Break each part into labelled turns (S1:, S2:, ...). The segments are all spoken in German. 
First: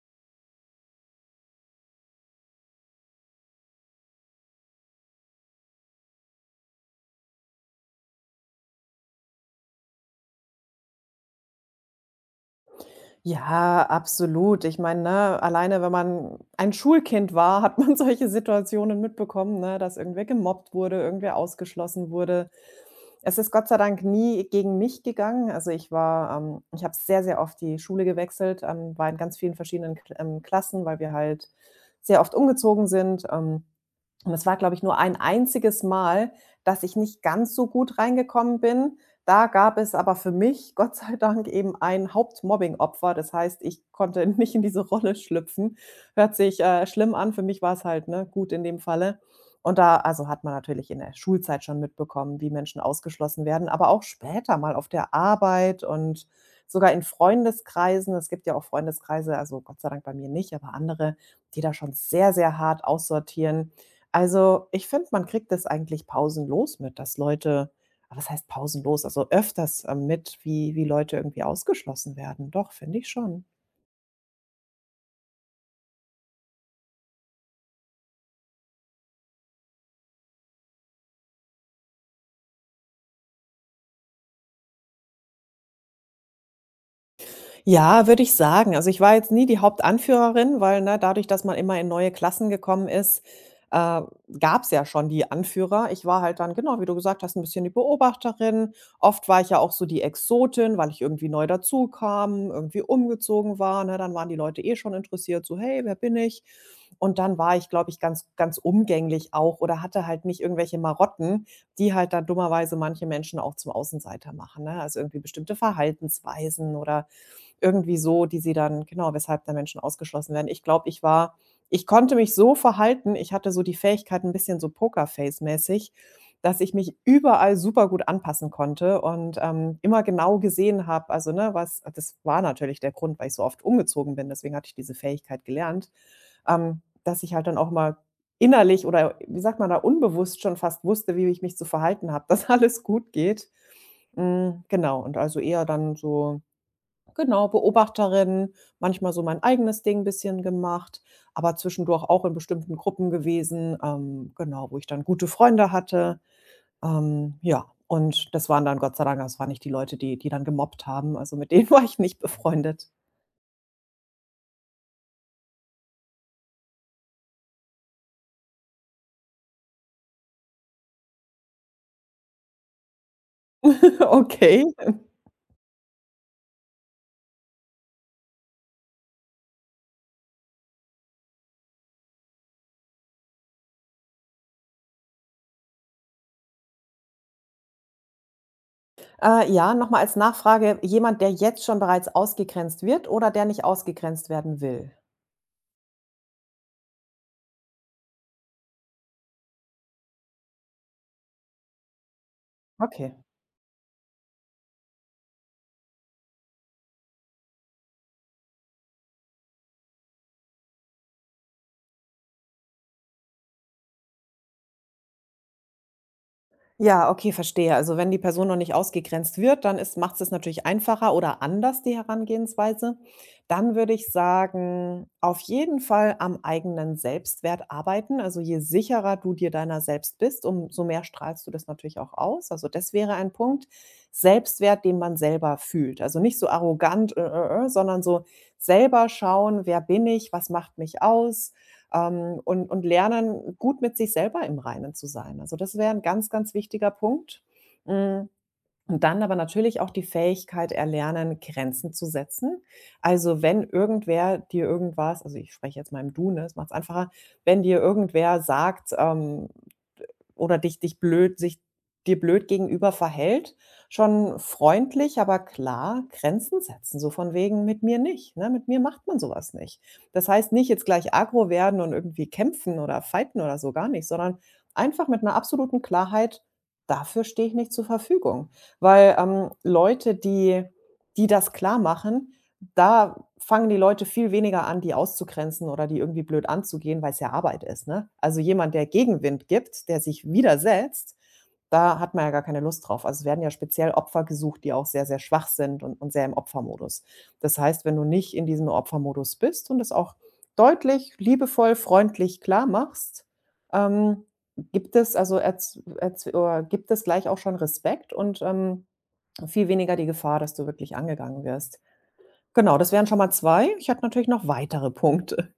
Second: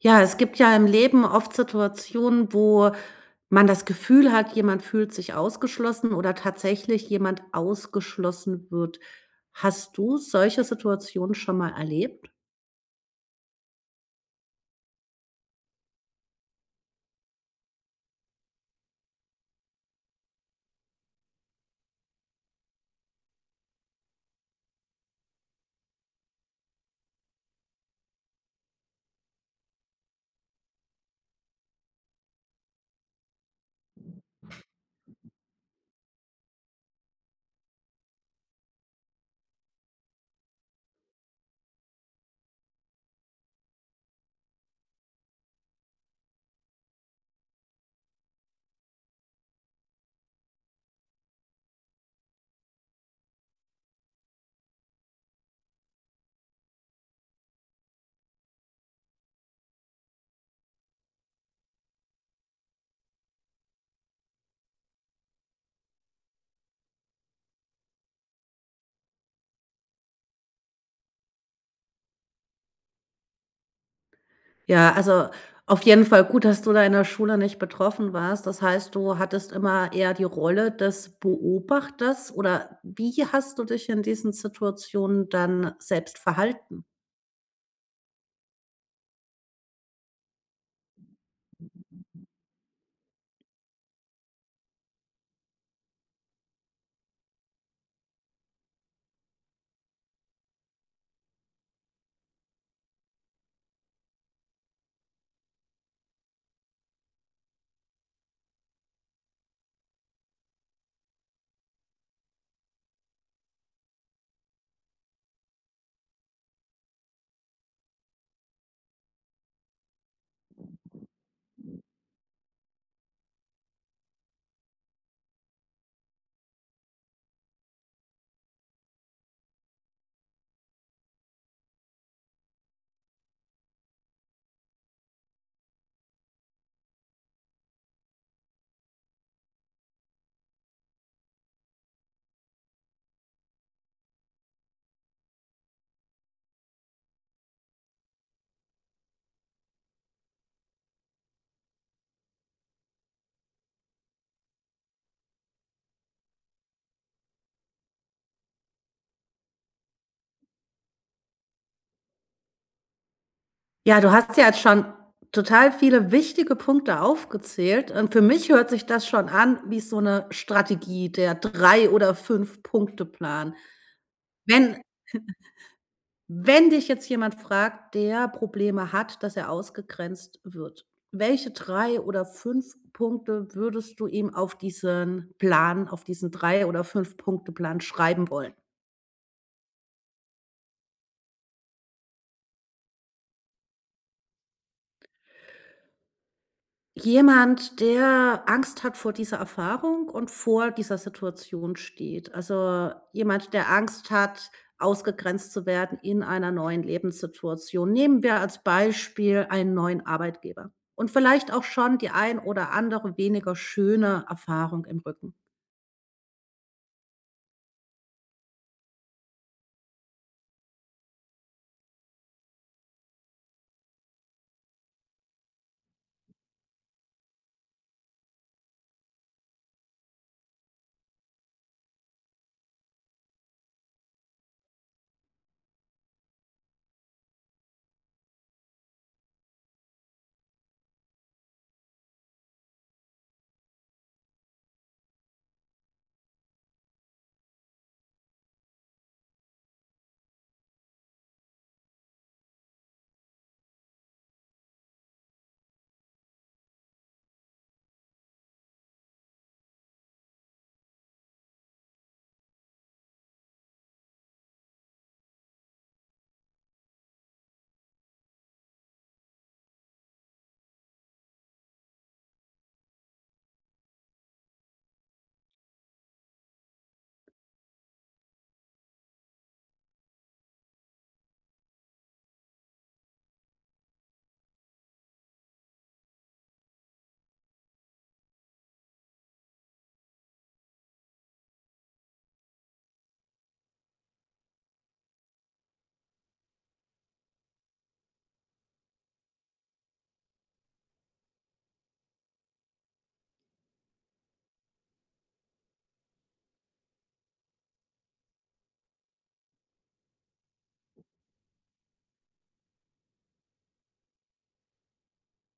S1: Ja, es gibt ja im Leben oft Situationen, wo man das Gefühl hat, jemand fühlt sich ausgeschlossen oder tatsächlich jemand ausgeschlossen wird. Hast du solche Situationen schon mal erlebt?
S2: Ja, absolut. Ich meine, ne, alleine wenn man ein Schulkind war, hat man solche Situationen mitbekommen, ne, dass irgendwer gemobbt wurde, irgendwer ausgeschlossen wurde. Es ist Gott sei Dank nie gegen mich gegangen. Also ich habe sehr, sehr oft die Schule gewechselt, war in ganz vielen verschiedenen Kl Klassen, weil wir halt sehr oft umgezogen sind, und es war, glaube ich, nur ein einziges Mal, dass ich nicht ganz so gut reingekommen bin. Da gab es aber für mich, Gott sei Dank, eben ein Hauptmobbing-Opfer. Das heißt, ich konnte nicht in diese Rolle schlüpfen. Hört sich, schlimm an. Für mich war es halt, ne, gut in dem Falle. Und da also hat man natürlich in der Schulzeit schon mitbekommen, wie Menschen ausgeschlossen werden, aber auch später mal auf der Arbeit und sogar in Freundeskreisen. Es gibt ja auch Freundeskreise, also Gott sei Dank bei mir nicht, aber andere, die da schon sehr, sehr hart aussortieren. Also, ich finde, man kriegt das eigentlich pausenlos mit, dass Leute ah, was heißt pausenlos? Also, öfters, wie Leute irgendwie ausgeschlossen werden. Doch, finde ich schon.
S1: Ja, also auf jeden Fall gut, dass du da in der Schule nicht betroffen warst. Das heißt, du hattest immer eher die Rolle des Beobachters oder wie hast du dich in diesen Situationen dann selbst verhalten?
S2: Ja, würde ich sagen. Also, ich war jetzt nie die Hauptanführerin, weil, ne, dadurch, dass man immer in neue Klassen gekommen ist, äh, gab's ja schon die Anführer. Ich war halt dann, genau wie du gesagt hast, ein bisschen die Beobachterin. Oft war ich ja auch so die Exotin, weil ich irgendwie neu dazukam, irgendwie umgezogen war, ne? Dann waren die Leute eh schon interessiert, so: „Hey, wer bin ich?“ Und dann war ich, glaube ich, ganz ganz umgänglich auch oder hatte halt nicht irgendwelche Marotten, die halt dann dummerweise manche Menschen auch zum Außenseiter machen, ne? Also, irgendwie bestimmte Verhaltensweisen oder irgendwie so, die sie dann genau, weshalb dann Menschen ausgeschlossen werden. Ich konnte mich so verhalten, ich hatte so die Fähigkeit, ein bisschen so Pokerface-mäßig, dass ich mich überall super gut anpassen konnte und, immer genau gesehen habe, also, ne, was das war natürlich der Grund, weil ich so oft umgezogen bin, deswegen hatte ich diese Fähigkeit gelernt, dass ich halt dann auch mal innerlich oder wie sagt man da, unbewusst schon fast wusste, wie ich mich zu verhalten habe, dass alles gut geht. Hm, genau, und also eher dann so, genau, Beobachterin, manchmal so mein eigenes Ding ein bisschen gemacht, aber zwischendurch auch in bestimmten Gruppen gewesen, genau, wo ich dann gute Freunde hatte. Ja, und das waren dann Gott sei Dank das waren nicht die Leute, die die dann gemobbt haben. Also, mit denen war ich nicht befreundet.
S1: Ja, du hast ja jetzt schon total viele wichtige Punkte aufgezählt und für mich hört sich das schon an wie so eine Strategie, der 3 oder 5 Punkte-Plan.
S2: Okay.
S1: Wenn wenn dich jetzt jemand fragt, der Probleme hat, dass er ausgegrenzt wird, welche 3 oder 5 Punkte würdest du ihm auf diesen Plan auf diesen 3 oder 5 Punkte-Plan schreiben wollen?
S2: Ja, nochmal als Nachfrage: jemand, der jetzt schon bereits ausgegrenzt wird, oder der nicht ausgegrenzt werden will?
S1: Jemand, der Angst hat vor dieser Erfahrung und vor dieser Situation steht. Also,
S2: Okay.
S1: jemand, der Angst hat, ausgegrenzt zu werden in einer neuen Lebenssituation. Nehmen wir als Beispiel einen neuen Arbeitgeber und vielleicht auch schon die ein oder andere weniger schöne Erfahrung im Rücken.
S2: Ja, okay, verstehe. Also wenn die Person noch nicht ausgegrenzt wird, dann macht es natürlich einfacher oder anders die Herangehensweise. Dann würde ich sagen, auf jeden Fall am eigenen Selbstwert arbeiten. Also je sicherer du dir deiner selbst bist, umso mehr strahlst du das natürlich auch aus. Also das wäre ein Punkt. Selbstwert, den man selber fühlt. Also nicht so arrogant, sondern so selber schauen, wer bin ich, was macht mich aus, und lernen, gut mit sich selber im Reinen zu sein. Also das wäre ein ganz, ganz wichtiger Punkt. Hm, und dann aber natürlich auch die Fähigkeit erlernen, Grenzen zu setzen. Also, wenn irgendwer dir irgendwas also, ich spreche jetzt mal im Du, ne, das macht es einfacher, wenn dir irgendwer sagt, oder dich dich blöd sich dir blöd gegenüber verhält, schon freundlich, aber klar Grenzen setzen, so von wegen: „Mit mir nicht“, ne? Mit mir macht man sowas nicht. Das heißt nicht, jetzt gleich aggro werden und irgendwie kämpfen oder fighten oder so, gar nicht, sondern einfach mit einer absoluten Klarheit: „Dafür stehe ich nicht zur Verfügung.“ Weil, Leute, die die das klar machen, da fangen die Leute viel weniger an, die auszugrenzen oder die irgendwie blöd anzugehen, weil es ja Arbeit ist, ne? Also, jemand, der Gegenwind gibt, der sich widersetzt, da hat man ja gar keine Lust drauf. Also, es werden ja speziell Opfer gesucht, die auch sehr, sehr schwach sind und sehr im Opfermodus. Das heißt, wenn du nicht in diesem Opfermodus bist und das auch deutlich, liebevoll, freundlich klarmachst, ähm, gibt es also erz erz oder gibt es gleich auch schon Respekt und, viel weniger die Gefahr, dass du wirklich angegangen wirst. Genau, das wären schon mal 2. Ich hatte natürlich noch weitere Punkte.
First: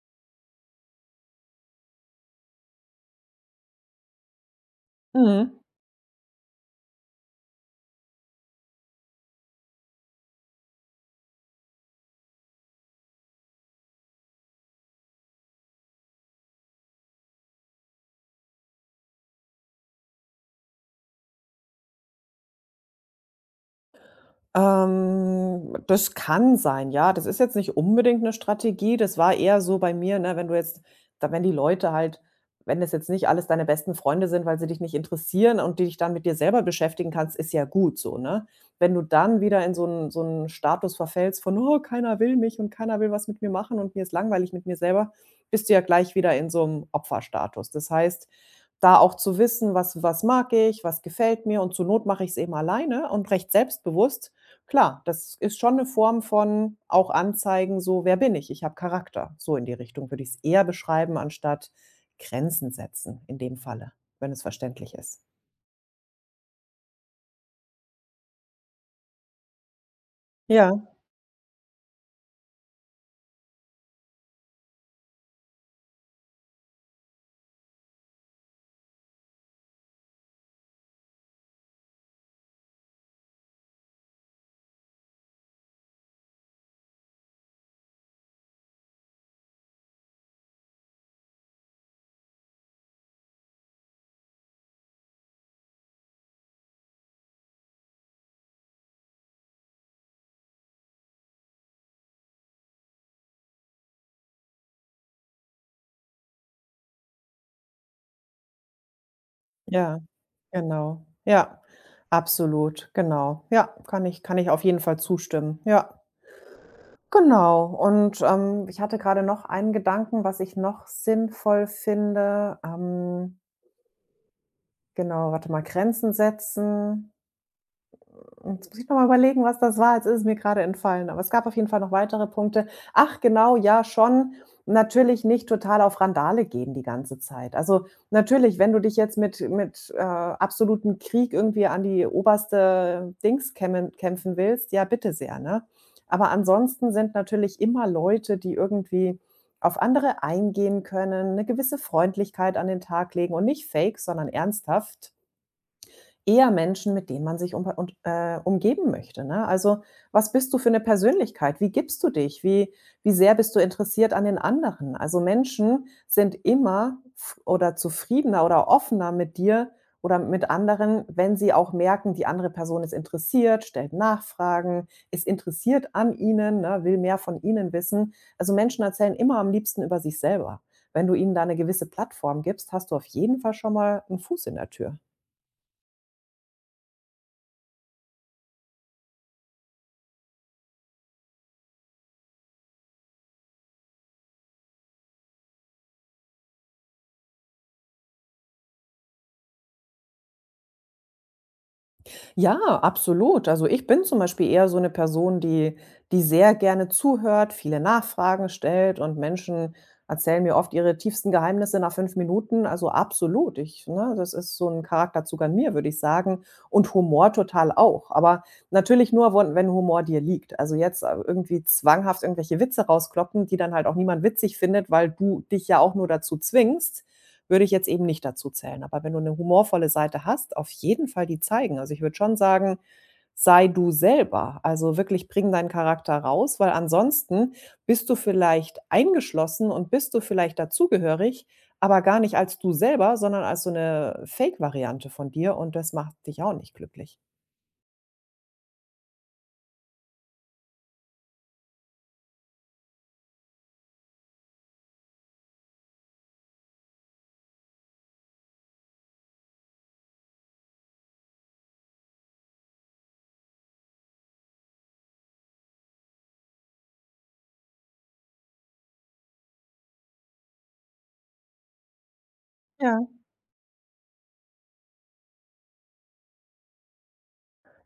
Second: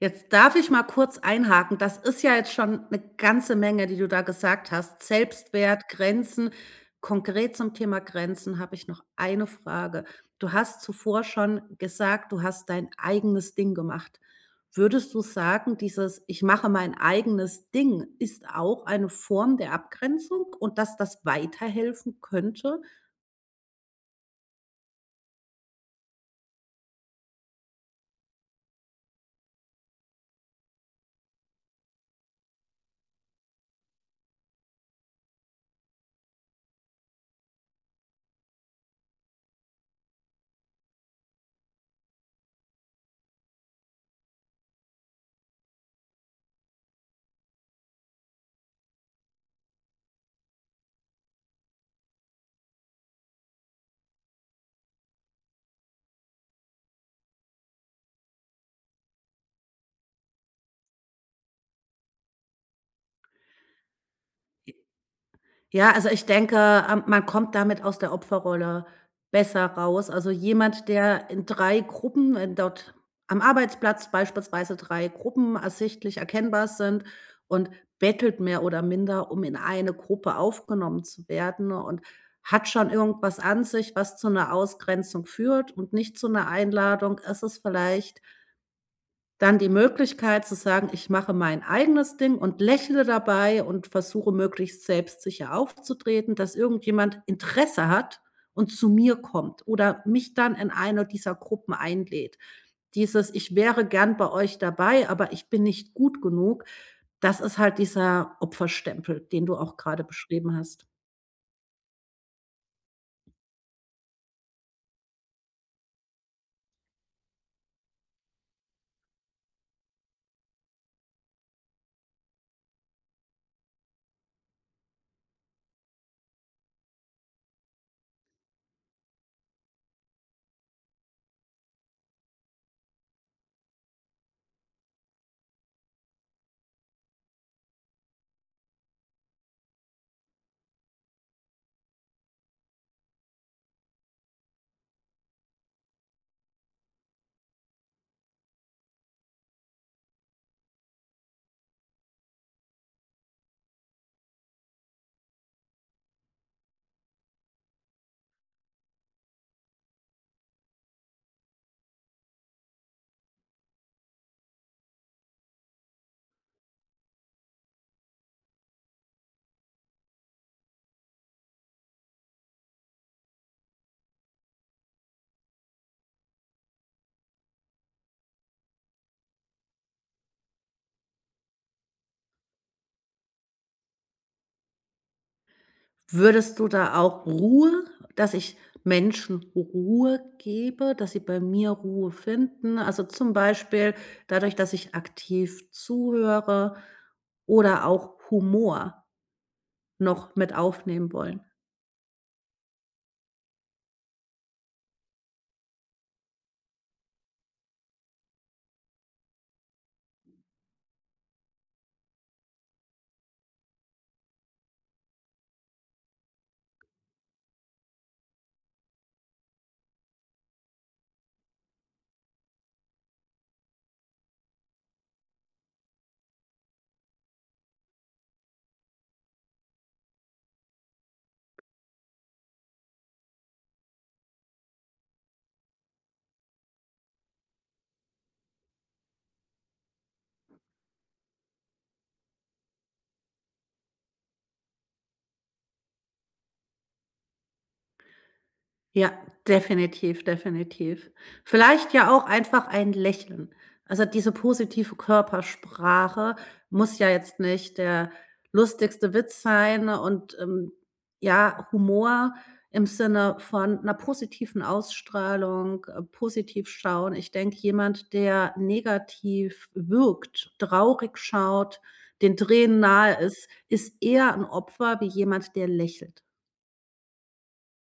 S1: Jetzt darf ich mal kurz einhaken. Das ist ja jetzt schon eine ganze Menge, die du da gesagt hast.
S2: Mhm.
S1: Selbstwert, Grenzen. Konkret zum Thema Grenzen habe ich noch eine Frage. Du hast zuvor schon gesagt, du hast dein eigenes Ding gemacht. Würdest du sagen, dieses „Ich mache mein eigenes Ding“ ist auch eine Form der Abgrenzung und dass das weiterhelfen könnte?
S2: Das kann sein, ja. Das ist jetzt nicht unbedingt eine Strategie. Das war eher so bei mir, ne, wenn du jetzt da wenn die Leute halt wenn das jetzt nicht alles deine besten Freunde sind, weil sie dich nicht interessieren und die dich dann mit dir selber beschäftigen kannst, ist ja gut so, ne? Wenn du dann wieder in so 'n Status verfällst von: „Oh, keiner will mich und keiner will was mit mir machen und mir ist langweilig mit mir selber“, bist du ja gleich wieder in so einem Opferstatus. Das heißt, da auch zu wissen: „Was mag ich, was gefällt mir, und zur Not mache ich es eben alleine und recht selbstbewusst.“ Klar, das ist schon 'ne Form von auch anzeigen, so: „Wer bin ich? Ich habe Charakter.“ So in die Richtung würde ich's eher beschreiben, anstatt Grenzen setzen, in dem Falle, wenn es verständlich ist.
S1: Ja, also ich denke, man kommt damit aus der Opferrolle besser raus. Also
S2: Ja,
S1: jemand, der in 3 Gruppen wenn dort am Arbeitsplatz beispielsweise 3 Gruppen ersichtlich erkennbar sind und bettelt mehr oder minder, um in eine Gruppe aufgenommen zu werden und hat schon irgendwas an sich, was zu einer Ausgrenzung führt und nicht zu einer Einladung, ist es vielleicht dann die Möglichkeit zu sagen: „Ich mache mein eigenes Ding und lächle dabei und versuche möglichst selbstsicher aufzutreten, dass irgendjemand Interesse hat und zu mir kommt oder mich dann in eine dieser Gruppen einlädt.“ Dieses: „Ich wäre gern bei euch dabei, aber ich bin nicht gut genug“, das ist halt dieser Opferstempel, den du auch
S2: ja,
S1: gerade beschrieben hast.
S2: genau. Ja, absolut, genau. Ja, kann ich auf jeden Fall zustimmen, ja. Genau und, ich hatte grade noch einen Gedanken, was ich noch sinnvoll finde. Genau, warte mal, Grenzen setzen. Jetzt muss ich noch mal überlegen, was das war. Jetzt ist es mir gerade entfallen, aber es gab auf jeden Fall noch weitere Punkte. Ach genau, ja schon. Natürlich nicht total auf Randale gehen die ganze Zeit. Also, natürlich, wenn du dich jetzt mit absolutem Krieg irgendwie an die oberste Dings kämmen kämpfen willst, ja bitte sehr, ne? Aber ansonsten sind natürlich immer Leute, die irgendwie auf andere eingehen können, eine gewisse Freundlichkeit an den Tag legen und nicht fake, sondern ernsthaft, eher Menschen, mit denen man sich umgeben möchte, ne? Also, was bist du für eine Persönlichkeit? Wie gibst du dich? Wie sehr bist du interessiert an den anderen? Also, Menschen sind immer f oder zufriedener oder offener mit dir oder mit anderen, wenn sie auch merken, die andere Person ist interessiert, stellt Nachfragen, ist interessiert an ihnen, ne, will mehr von ihnen wissen. Also, Menschen erzählen immer am liebsten über sich selber. Wenn du ihnen da eine gewisse Plattform gibst, hast du auf jeden Fall schon mal einen Fuß in der Tür.
S1: Würdest du da auch Ruhe, dass ich Menschen Ruhe gebe, dass sie bei mir Ruhe finden? Also, zum Beispiel dadurch, dass ich aktiv zuhöre oder auch Humor noch mit aufnehmen wollen?
S2: Ja, absolut. Also ich bin zum Beispiel eher so eine Person, die sehr gerne zuhört, viele Nachfragen stellt, und Menschen erzählen mir oft ihre tiefsten Geheimnisse nach 5 Minuten. Also absolut. Ich, ne, das ist so ein Charakterzug an mir, würde ich sagen. Und Humor total auch. Aber natürlich nur, won wenn Humor dir liegt. Also jetzt, irgendwie zwanghaft irgendwelche Witze rauskloppen, die dann halt auch niemand witzig findet, weil du dich ja auch nur dazu zwingst, würde ich jetzt eben nicht dazu zählen. Aber wenn du eine humorvolle Seite hast, auf jeden Fall die zeigen. Also, ich würde schon sagen: „Sei du selber.“ Also, wirklich bring deinen Charakter raus, weil ansonsten bist du vielleicht eingeschlossen und bist du vielleicht dazugehörig, aber gar nicht als du selber, sondern als so eine Fake-Variante von dir, und das macht dich auch nicht glücklich.
S1: Ja, definitiv, definitiv. Vielleicht ja auch einfach ein Lächeln. Also, diese positive Körpersprache muss ja jetzt nicht der lustigste Witz sein und, ja, Humor im Sinne von einer positiven Ausstrahlung, positiv schauen. Ich denke, jemand, der negativ wirkt, traurig schaut, den Tränen
S2: Ja.
S1: nahe ist, ist eher ein Opfer wie jemand, der lächelt.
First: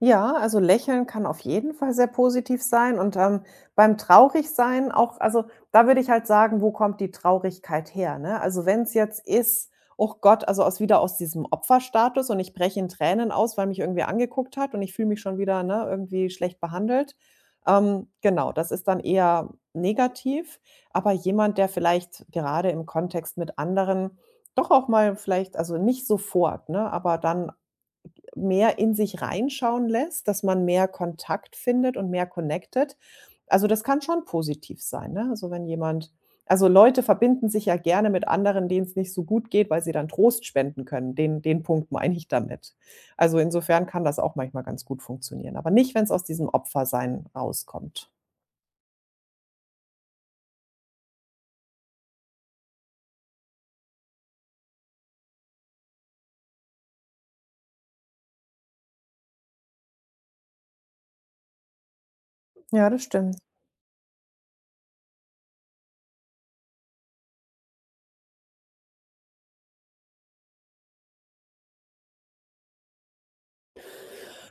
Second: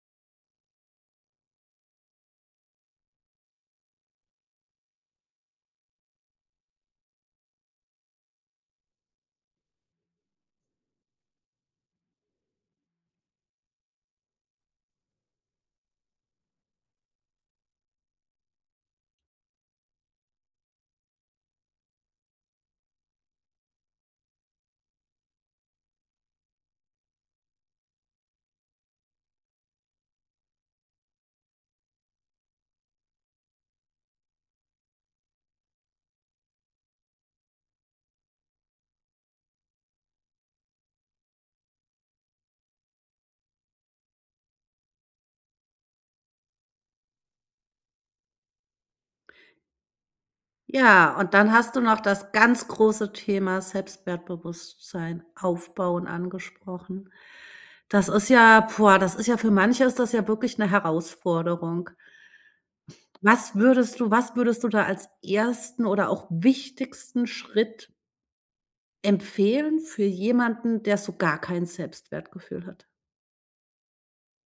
S2: Ja, also lächeln kann auf jeden Fall sehr positiv sein, und, beim Traurigsein auch. Also, da würde ich halt sagen, wo kommt die Traurigkeit her, ne? Also, wenn es jetzt ist: „Oh Gott“, also aus wieder aus diesem Opferstatus und ich breche in Tränen aus, weil mich irgendwer angeguckt hat und ich fühle mich schon wieder, ne, irgendwie schlecht behandelt. Genau, das ist dann eher negativ. Aber jemand, der vielleicht gerade im Kontext mit anderen doch auch mal vielleicht, also nicht sofort, ne, aber dann mehr in sich reinschauen lässt, dass man mehr Kontakt findet und mehr connected. Also, das kann schon positiv sein, ne? Also, wenn jemand, also, Leute verbinden sich ja gerne mit anderen, denen es nicht so gut geht, weil sie dann Trost spenden können. Den Punkt meine ich damit. Also, insofern kann das auch manchmal ganz gut funktionieren, aber nicht, wenn es aus diesem Opfersein rauskommt.
S1: Ja, und dann hast du noch das ganz große Thema Selbstwertbewusstsein aufbauen angesprochen. Das ist ja boah, das ist ja für manche ist das ja wirklich eine Herausforderung.
S2: Ja, das stimmt.
S1: Was würdest du da als ersten oder auch wichtigsten Schritt empfehlen für jemanden, der so gar kein Selbstwertgefühl hat?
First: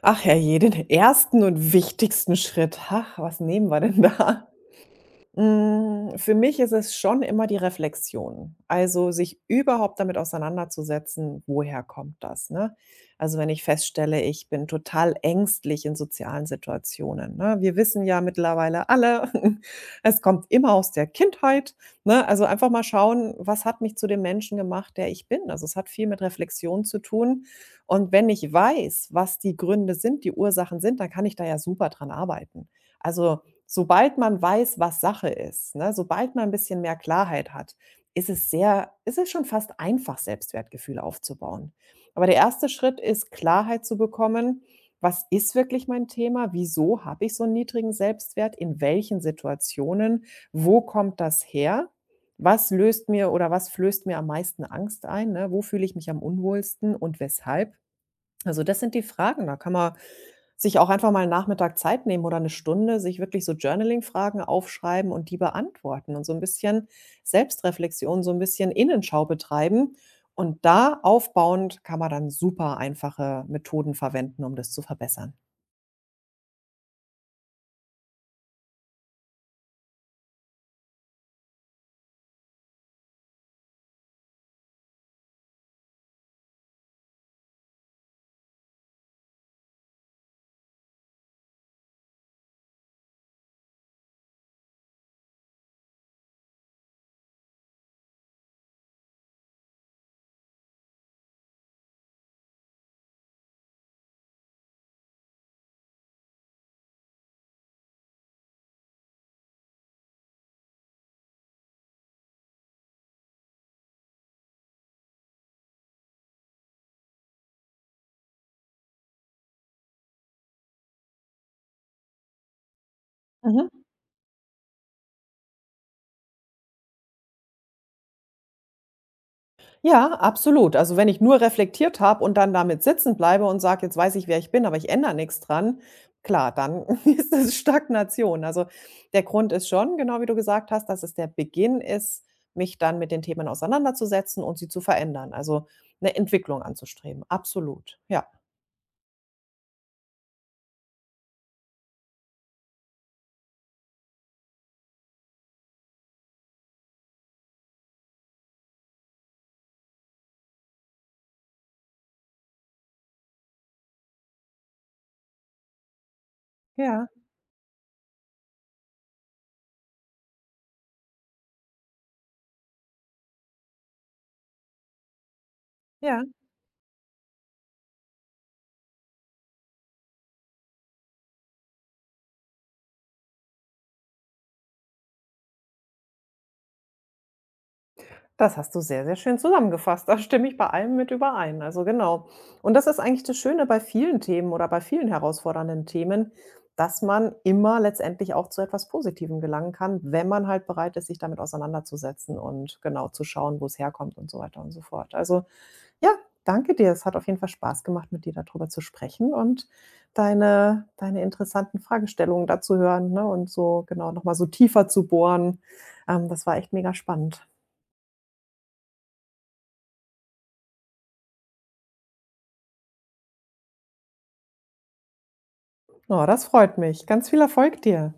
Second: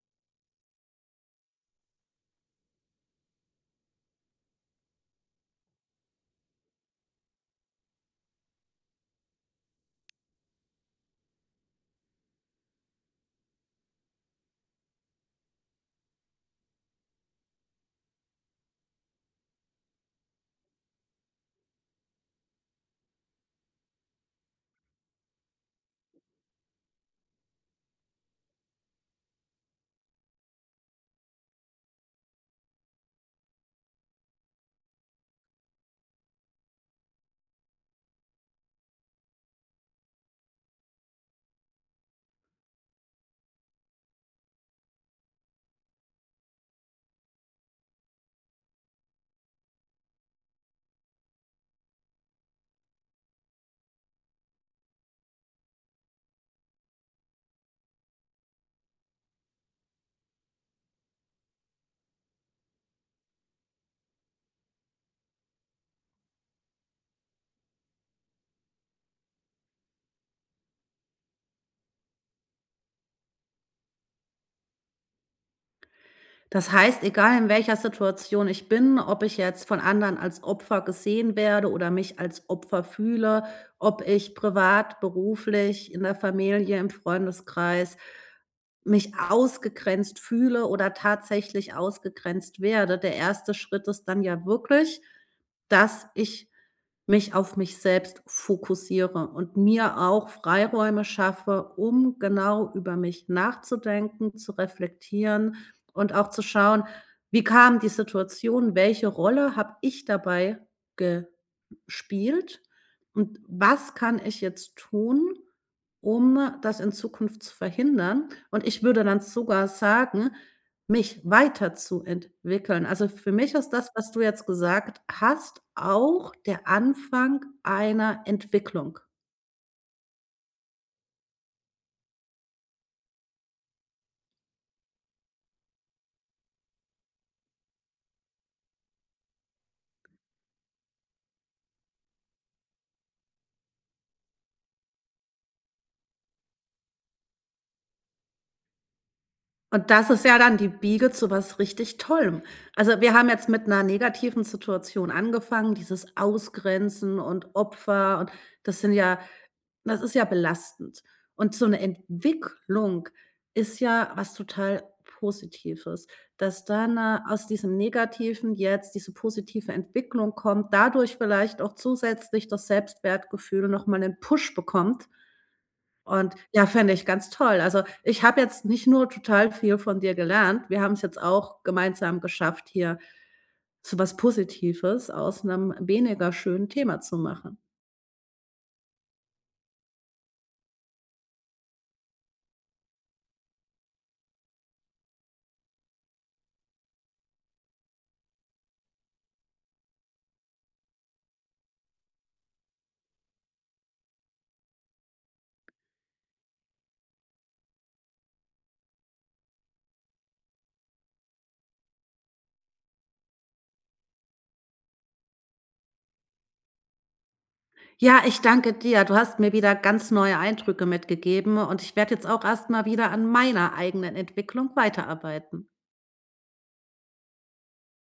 S2: Ach herrje, den ersten und wichtigsten Schritt. Ach, was nehmen wir denn da? Hm, für mich ist es schon immer die Reflexion. Also, sich überhaupt damit auseinanderzusetzen, woher kommt das, ne? Also, wenn ich feststelle, ich bin total ängstlich in sozialen Situationen, ne? Wir wissen ja mittlerweile alle, es kommt immer aus der Kindheit, ne? Also, einfach mal schauen, was hat mich zu dem Menschen gemacht, der ich bin? Also, es hat viel mit Reflexion zu tun. Und wenn ich weiß, was die Gründe sind, die Ursachen sind, dann kann ich da ja super dran arbeiten. Also, sobald man weiß, was Sache ist, ne, sobald man ein bisschen mehr Klarheit hat, ist es sehr, ist es schon fast einfach, Selbstwertgefühl aufzubauen. Aber der erste Schritt ist, Klarheit zu bekommen: „Was ist wirklich mein Thema? Wieso habe ich so einen niedrigen Selbstwert? In welchen Situationen? Wo kommt das her? Was löst mir oder was flößt mir am meisten Angst ein, ne? Wo fühle ich mich am unwohlsten und weshalb?“ Also, das sind die Fragen. Da kann man sich auch einfach mal 'n Nachmittag Zeit nehmen oder eine Stunde, sich wirklich so Journaling-Fragen aufschreiben und die beantworten und so ein bisschen Selbstreflexion, so ein bisschen Innenschau betreiben. Und da aufbauend kann man dann super einfache Methoden verwenden, um das zu verbessern.
S1: Das heißt, egal in welcher Situation ich bin, ob ich jetzt von anderen als Opfer gesehen werde oder mich als Opfer fühle, ob ich privat, beruflich, in der Familie, im Freundeskreis mich ausgegrenzt fühle oder tatsächlich ausgegrenzt werde. Der erste Schritt ist dann ja wirklich, dass ich mich auf mich selbst fokussiere und mir auch Freiräume schaffe, um genau über mich nachzudenken, zu reflektieren und auch zu schauen, wie kam die Situation, welche Rolle habe ich dabei gespielt und was kann ich jetzt tun, um das in Zukunft zu verhindern? Und ich würde dann sogar sagen, mich weiterzuentwickeln. Also für mich ist
S2: Mhm.
S1: das, was du jetzt gesagt hast, auch der Anfang einer Entwicklung.
S2: Ja, absolut. Also, wenn ich nur reflektiert habe und dann damit sitzen bleibe und sage: „Jetzt weiß ich, wer ich bin, aber ich ändere nichts dran“, klar, dann ist es Stagnation. Also, der Grund ist schon, genau wie du gesagt hast, dass es der Beginn ist, mich dann mit den Themen auseinanderzusetzen und sie zu verändern, also eine Entwicklung anzustreben. Absolut, ja.
S1: Und das ist ja dann die Biege zu was richtig Tollem. Also, wir haben jetzt mit 'ner negativen Situation angefangen, dieses Ausgrenzen und Opfer und das sind ja das ist ja belastend. Und so 'ne Entwicklung ist ja was total Positives, dass dann,
S2: Ja,
S1: aus diesem Negativen jetzt diese positive Entwicklung kommt, dadurch vielleicht auch zusätzlich das Selbstwertgefühl noch mal 'nen Push bekommt.
S2: ja.
S1: Und ja, fände ich ganz toll. Also, ich habe jetzt nicht nur total viel von dir gelernt, wir haben es jetzt auch gemeinsam geschafft, hier so was Positives aus einem weniger schönen Thema zu machen.
S2: Das hast du sehr, sehr schön zusammengefasst. Da stimme ich bei allem mit überein. Also genau. Und das ist eigentlich das Schöne bei vielen Themen oder bei vielen herausfordernden Themen, dass man immer letztendlich auch zu etwas Positivem gelangen kann, wenn man halt bereit ist, sich damit auseinanderzusetzen und genau zu schauen, wo es herkommt, und so weiter und so fort. Also ja, danke dir. Es hat auf jeden Fall Spaß gemacht, mit dir darüber zu sprechen und deine interessanten Fragestellungen dazu hören, ne, und so genau nochmal so tiefer zu bohren. Das war echt mega spannend.
S1: Ja, ich danke dir. Du hast mir wieder ganz neue Eindrücke mitgegeben und ich werde jetzt auch erst mal wieder an meiner eigenen Entwicklung weiterarbeiten.
S2: Oh, das freut mich. Ganz viel Erfolg dir.